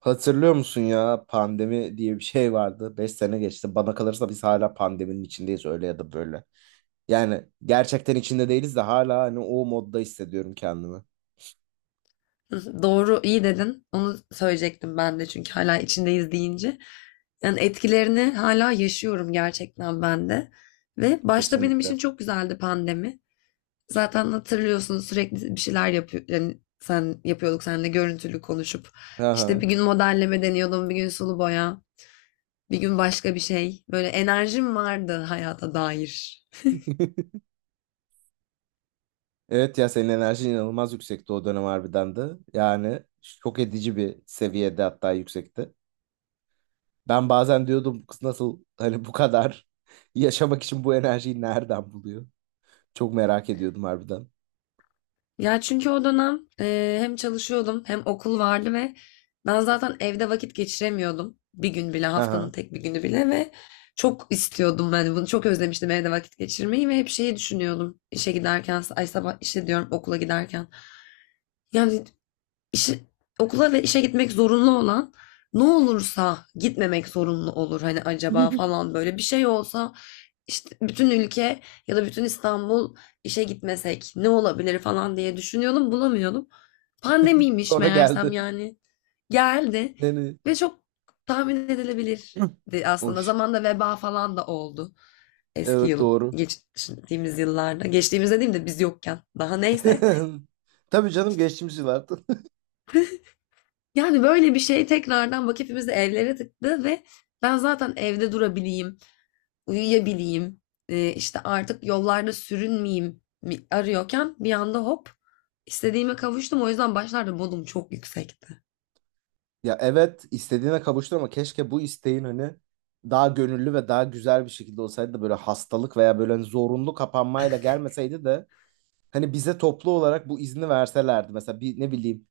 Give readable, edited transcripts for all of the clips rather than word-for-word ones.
Hatırlıyor musun ya, pandemi diye bir şey vardı. 5 sene geçti. Bana kalırsa biz hala pandeminin içindeyiz öyle ya da böyle. Yani gerçekten içinde değiliz de hala hani o modda hissediyorum kendimi. Hı, Doğru, iyi dedin. Onu söyleyecektim ben de çünkü hala içindeyiz deyince. Yani etkilerini hala yaşıyorum gerçekten ben de. Ve başta benim Kesinlikle. için çok güzeldi pandemi. Zaten hatırlıyorsun sürekli bir şeyler yapıyor. Yani sen yapıyorduk seninle görüntülü konuşup. İşte bir Aha. gün modelleme deniyordum, bir gün sulu boya, bir gün başka bir şey. Böyle enerjim vardı hayata dair. Evet ya, senin enerjin inanılmaz yüksekti o dönem harbiden de. Yani şok edici bir seviyede, hatta yüksekti. Ben bazen diyordum, "Bu kız nasıl hani bu kadar yaşamak için bu enerjiyi nereden buluyor?" Çok merak ediyordum harbiden. Ya çünkü o dönem hem çalışıyordum hem okul vardı ve ben zaten evde vakit geçiremiyordum. Bir gün bile haftanın Aha. tek bir günü bile ve çok istiyordum ben bunu, çok özlemiştim evde vakit geçirmeyi ve hep şeyi düşünüyordum işe giderken, ay sabah işe diyorum okula giderken yani işe- okula ve işe gitmek zorunlu olan, ne olursa gitmemek zorunlu olur hani, acaba falan böyle bir şey olsa, işte bütün ülke ya da bütün İstanbul işe gitmesek ne olabilir falan diye düşünüyordum, bulamıyordum. Pandemiymiş Sonra meğersem. geldi. Yani geldi Yani ve çok tahmin edilebilirdi aslında. hoş. Zamanda veba falan da oldu eski Evet, yıl, doğru. geçtiğimiz yıllarda, geçtiğimiz dediğim de biz yokken daha, neyse. Tabii canım, geçtiğimiz yıllardı. Yani böyle bir şey tekrardan bak hepimizi evlere tıktı ve ben zaten evde durabileyim, uyuyabileyim, işte artık yollarda sürünmeyeyim arıyorken bir anda hop istediğime kavuştum. O yüzden başlarda modum çok yüksekti. Ya evet, istediğine kavuştu ama keşke bu isteğin hani daha gönüllü ve daha güzel bir şekilde olsaydı da böyle hastalık veya böyle hani zorunlu kapanmayla gelmeseydi de hani bize toplu olarak bu izni verselerdi. Mesela bir ne bileyim,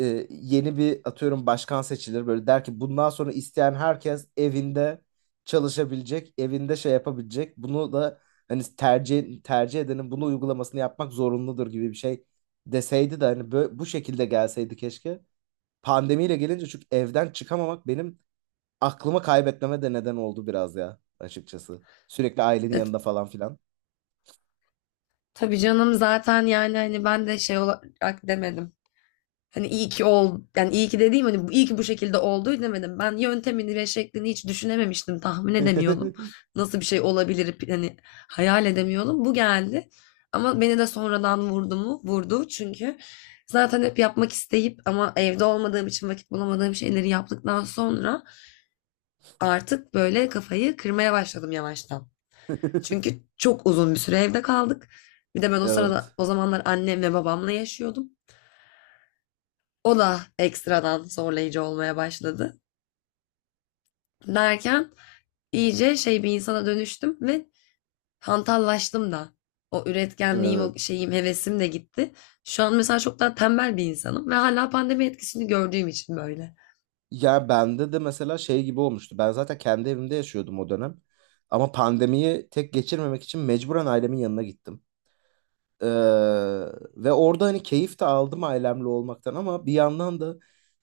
yeni bir, atıyorum, başkan seçilir böyle der ki bundan sonra isteyen herkes evinde çalışabilecek, evinde şey yapabilecek. Bunu da hani tercih edenin bunu uygulamasını yapmak zorunludur gibi bir şey deseydi de hani böyle, bu şekilde gelseydi keşke. Pandemiyle gelince çünkü evden çıkamamak benim aklımı kaybetmeme de neden oldu biraz ya, açıkçası. Sürekli ailenin E, yanında falan filan. tabii canım, zaten yani hani ben de şey olarak demedim. Hani yani iyi ki dediğim hani iyi ki bu şekilde oldu demedim. Ben yöntemini ve şeklini hiç düşünememiştim, tahmin edemiyordum. Nasıl bir şey olabilir hani, hayal edemiyordum. Bu geldi. Ama beni de sonradan vurdu mu? Vurdu, çünkü zaten hep yapmak isteyip ama evde olmadığım için vakit bulamadığım şeyleri yaptıktan sonra artık böyle kafayı kırmaya başladım yavaştan. Çünkü çok uzun bir süre evde kaldık. Bir de ben o sırada, Evet. o zamanlar annemle babamla yaşıyordum. O da ekstradan zorlayıcı olmaya başladı. Derken iyice şey bir insana dönüştüm ve hantallaştım da. O üretkenliğim, o Evet. şeyim, hevesim de gitti. Şu an mesela çok daha tembel bir insanım ve hala pandemi etkisini gördüğüm için böyle. Ya bende de mesela şey gibi olmuştu. Ben zaten kendi evimde yaşıyordum o dönem. Ama pandemiyi tek geçirmemek için mecburen ailemin yanına gittim. Ee, ve orada hani keyif de aldım ailemle olmaktan ama bir yandan da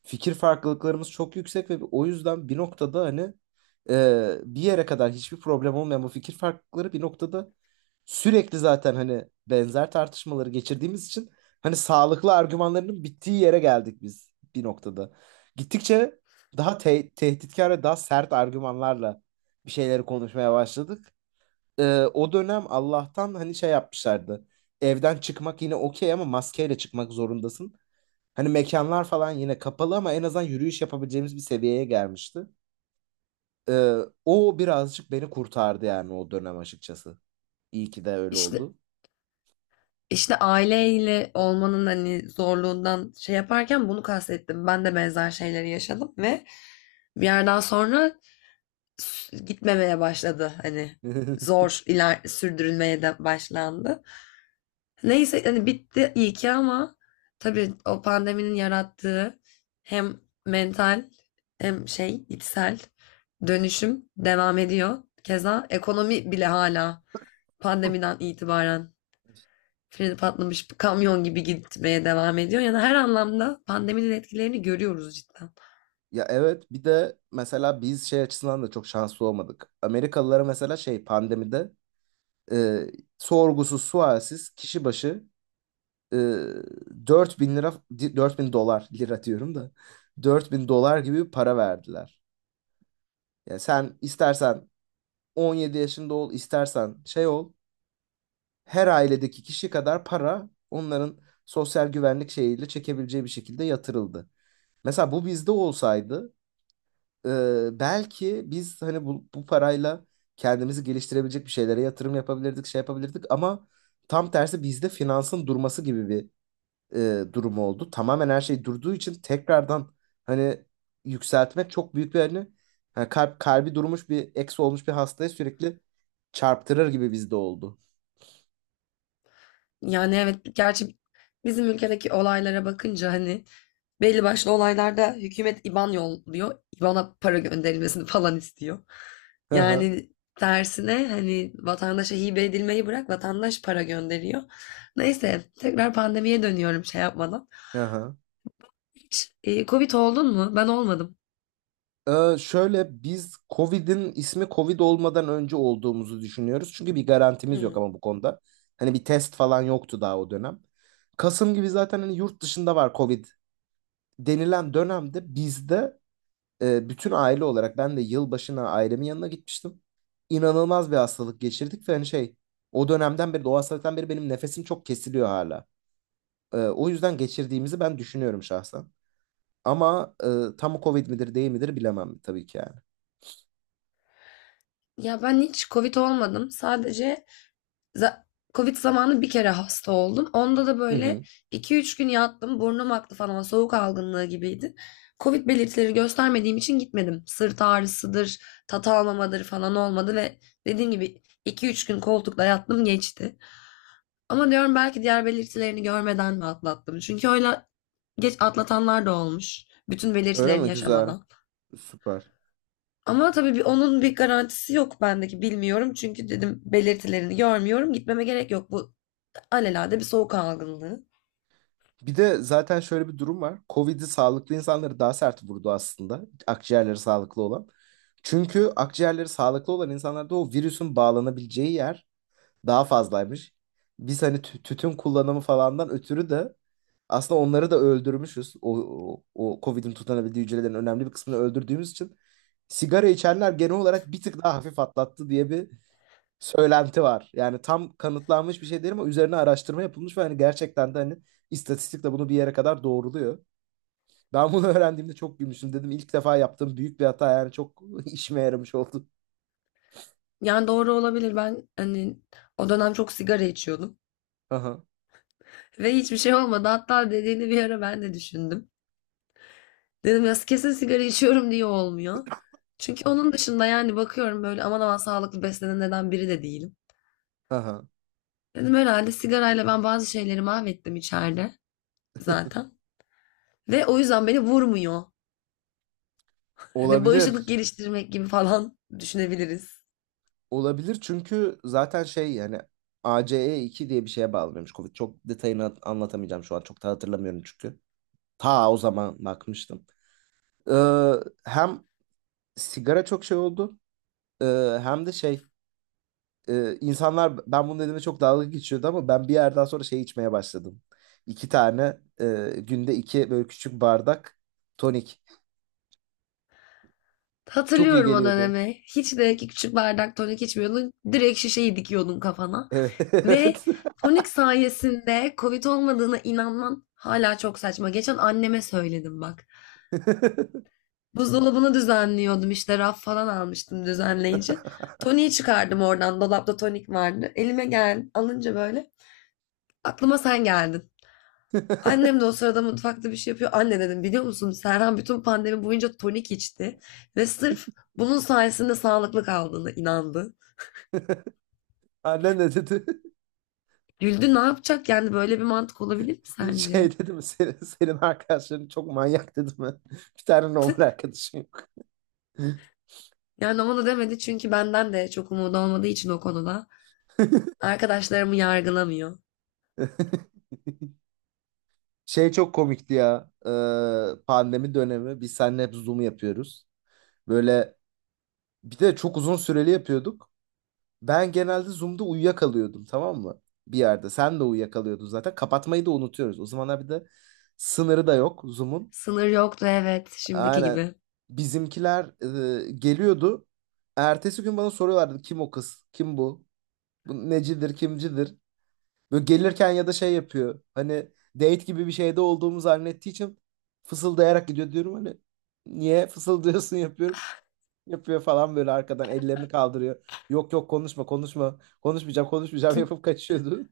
fikir farklılıklarımız çok yüksek ve o yüzden bir noktada hani, bir yere kadar hiçbir problem olmayan bu fikir farklılıkları bir noktada, sürekli zaten hani benzer tartışmaları geçirdiğimiz için hani sağlıklı argümanlarının bittiği yere geldik biz bir noktada. Gittikçe daha tehditkar ve daha sert argümanlarla bir şeyleri konuşmaya başladık. e, O dönem Allah'tan hani şey yapmışlardı. Evden çıkmak yine okey ama maskeyle çıkmak zorundasın. Hani mekanlar falan yine kapalı ama en azından yürüyüş yapabileceğimiz bir seviyeye gelmişti. E, O birazcık beni kurtardı yani o dönem, açıkçası. İyi ki de öyle İşte oldu. işte aileyle olmanın hani zorluğundan şey yaparken bunu kastettim. Ben de benzer şeyleri yaşadım ve bir yerden sonra gitmemeye başladı. Hani zor iler sürdürülmeye de başlandı. Neyse hani bitti iyi ki, ama tabii o pandeminin yarattığı hem mental hem şey içsel dönüşüm devam ediyor. Keza ekonomi bile hala pandemiden itibaren freni patlamış kamyon gibi gitmeye devam ediyor. Yani her anlamda pandeminin etkilerini görüyoruz cidden. Ya evet, bir de mesela biz şey açısından da çok şanslı olmadık. Amerikalılara mesela şey, pandemide, e, sorgusuz sualsiz kişi başı, e, 4.000 lira, 4.000 dolar, lira diyorum da, 4.000 dolar gibi bir para verdiler. Yani sen istersen 17 yaşında ol, istersen şey ol. Her ailedeki kişi kadar para onların sosyal güvenlik şeyiyle çekebileceği bir şekilde yatırıldı. Mesela bu bizde olsaydı, e, belki biz hani bu parayla kendimizi geliştirebilecek bir şeylere yatırım yapabilirdik, şey yapabilirdik ama tam tersi, bizde finansın durması gibi bir, durumu oldu. Tamamen her şey durduğu için tekrardan hani yükseltmek çok büyük bir hani, hani kalp, kalbi durmuş bir, eksi olmuş bir hastaya sürekli çarptırır gibi bizde oldu. Yani evet, gerçi bizim ülkedeki olaylara bakınca hani belli başlı olaylarda hükümet IBAN yolluyor. IBAN'a para gönderilmesini falan istiyor. Hı hı. Yani tersine hani vatandaşa hibe edilmeyi bırak, vatandaş para gönderiyor. Neyse, tekrar pandemiye dönüyorum şey yapmadan. Hı hı. Hiç Covid oldun mu? Ben olmadım. Şöyle, biz Covid'in ismi Covid olmadan önce olduğumuzu düşünüyoruz. Çünkü bir garantimiz yok Hmm. ama bu konuda. Hani bir test falan yoktu daha o dönem. Kasım gibi zaten hani yurt dışında var Covid denilen dönemde bizde, bütün aile olarak ben de yılbaşına ailemin yanına gitmiştim. İnanılmaz bir hastalık geçirdik ve hani şey, o dönemden beri, o hastalıktan beri benim nefesim çok kesiliyor hala. O yüzden geçirdiğimizi ben düşünüyorum şahsen. Ama tam Covid midir değil midir bilemem tabii ki yani. Ya ben hiç Covid olmadım. Sadece Za- Covid zamanı bir kere hasta oldum. Onda da Hı böyle hı. iki üç gün yattım. Burnum aktı falan. Soğuk algınlığı gibiydi. Covid belirtileri göstermediğim için gitmedim. Sırt ağrısıdır, tat almamadır falan olmadı ve dediğim gibi iki üç gün koltukta yattım, geçti. Ama diyorum belki diğer belirtilerini görmeden mi atlattım? Çünkü öyle geç atlatanlar da olmuş. Bütün Öyle belirtilerini mi? Güzel. yaşamadan. Süper. Ama tabii bir, onun bir garantisi yok bendeki, bilmiyorum. Çünkü dedim belirtilerini görmüyorum, gitmeme gerek yok. Bu alelade bir soğuk algınlığı. Bir de zaten şöyle bir durum var. Covid'i, sağlıklı insanları daha sert vurdu aslında. Akciğerleri sağlıklı olan. Çünkü akciğerleri sağlıklı olan insanlarda o virüsün bağlanabileceği yer daha fazlaymış. Biz hani tütün kullanımı falandan ötürü de aslında onları da öldürmüşüz. O COVID'in tutanabildiği hücrelerin önemli bir kısmını öldürdüğümüz için sigara içenler genel olarak bir tık daha hafif atlattı diye bir söylenti var. Yani tam kanıtlanmış bir şey değil ama üzerine araştırma yapılmış ve hani gerçekten de hani istatistik de bunu bir yere kadar doğruluyor. Ben bunu öğrendiğimde çok gülmüştüm. Dedim ilk defa yaptığım büyük bir hata yani çok işime yaramış oldu. Yani doğru olabilir. Ben hani o dönem çok sigara içiyordum. Aha, Ve hiçbir şey olmadı. Hatta dediğini bir ara ben de düşündüm. Dedim ya kesin sigara içiyorum diye olmuyor. Çünkü onun dışında yani bakıyorum, böyle aman aman sağlıklı beslenenlerden biri de değilim. aha. Dedim herhalde sigarayla ben bazı şeyleri mahvettim içeride zaten. Ve o yüzden beni vurmuyor. Hani bağışıklık Olabilir. geliştirmek gibi falan düşünebiliriz. Olabilir çünkü zaten şey yani, ACE2 diye bir şeye bağlanıyormuş Covid. Çok detayını anlatamayacağım şu an. Çok da hatırlamıyorum çünkü. Ta o zaman bakmıştım. Ee, Hem sigara çok şey oldu, hem de şey, insanlar ben bunu dediğimde çok dalga geçiyordu ama ben bir yerden sonra şey içmeye başladım. İki tane, günde iki böyle küçük bardak tonik. Çok iyi Hatırlıyorum o geliyordu. dönemi. Hiç de ki küçük bardak tonik içmiyordun. Direkt şişeyi dikiyordun kafana. Ve Evet. tonik sayesinde Covid olmadığına inanman hala çok saçma. Geçen anneme söyledim bak. Buzdolabını düzenliyordum, işte raf falan almıştım düzenleyici. Toniği çıkardım oradan, dolapta tonik vardı. Elime gel alınca böyle aklıma sen geldin. Annem de o sırada mutfakta bir şey yapıyor. Anne dedim, biliyor musun Serhan bütün pandemi boyunca tonik içti ve sırf bunun sayesinde sağlıklı kaldığına inandı. Annen ne dedi? Güldü, ne yapacak yani, böyle bir mantık olabilir mi sence? Şey dedi mi, senin, senin arkadaşların çok manyak dedi mi? Bir tane normal arkadaşım yok. Yani ona da demedi çünkü benden de çok umudu olmadığı için o konuda. Arkadaşlarımı yargılamıyor. Şey çok komikti ya. Pandemi dönemi biz seninle hep Zoom yapıyoruz. Böyle, bir de çok uzun süreli yapıyorduk. Ben genelde Zoom'da uyuyakalıyordum, tamam mı? Bir yerde. Sen de uyuyakalıyordun zaten. Kapatmayı da unutuyoruz. O zamanlar bir de sınırı da yok Zoom'un. Sınır yoktu, evet, şimdiki Aynen. gibi. Bizimkiler, geliyordu. Ertesi gün bana soruyorlardı, kim o kız? Kim bu? Bu necidir, kimcidir. Böyle gelirken ya da şey yapıyor. Hani date gibi bir şeyde olduğumu zannettiği için fısıldayarak gidiyor diyorum hani. Niye fısıldıyorsun yapıyorum. Yapıyor falan, böyle arkadan ellerini kaldırıyor. Yok yok, konuşma konuşma. Konuşmayacağım konuşmayacağım yapıp kaçıyordu.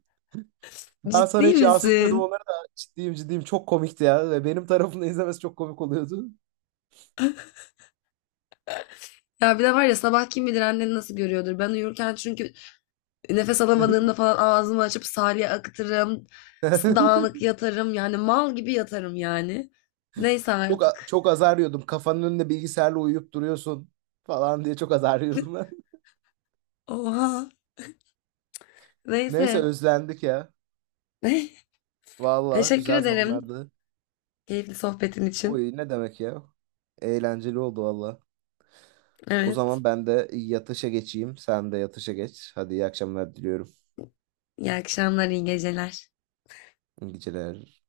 Ben sonra Ciddi hiç misin? yansıtmadım onları da, ciddiyim ciddiyim, çok komikti ya. Ve benim tarafımda izlemesi çok komik oluyordu. Ya bir de var ya, sabah kim bilir annen nasıl görüyordur. Ben uyurken çünkü nefes alamadığımda falan ağzımı açıp salya akıtırım. Dağınık yatarım, yani mal gibi yatarım yani. Neyse Çok artık. çok azar yiyordum. Kafanın önünde bilgisayarla uyuyup duruyorsun falan diye çok azar yiyordum ben. Oha. Neyse, Neyse. özlendik ya. Valla Teşekkür güzel ederim zamanlardı. keyifli sohbetin için. Oy, ne demek ya? Eğlenceli oldu valla. O Evet. zaman ben de yatışa geçeyim. Sen de yatışa geç. Hadi, iyi akşamlar diliyorum. İyi akşamlar, iyi geceler. İyi geceler.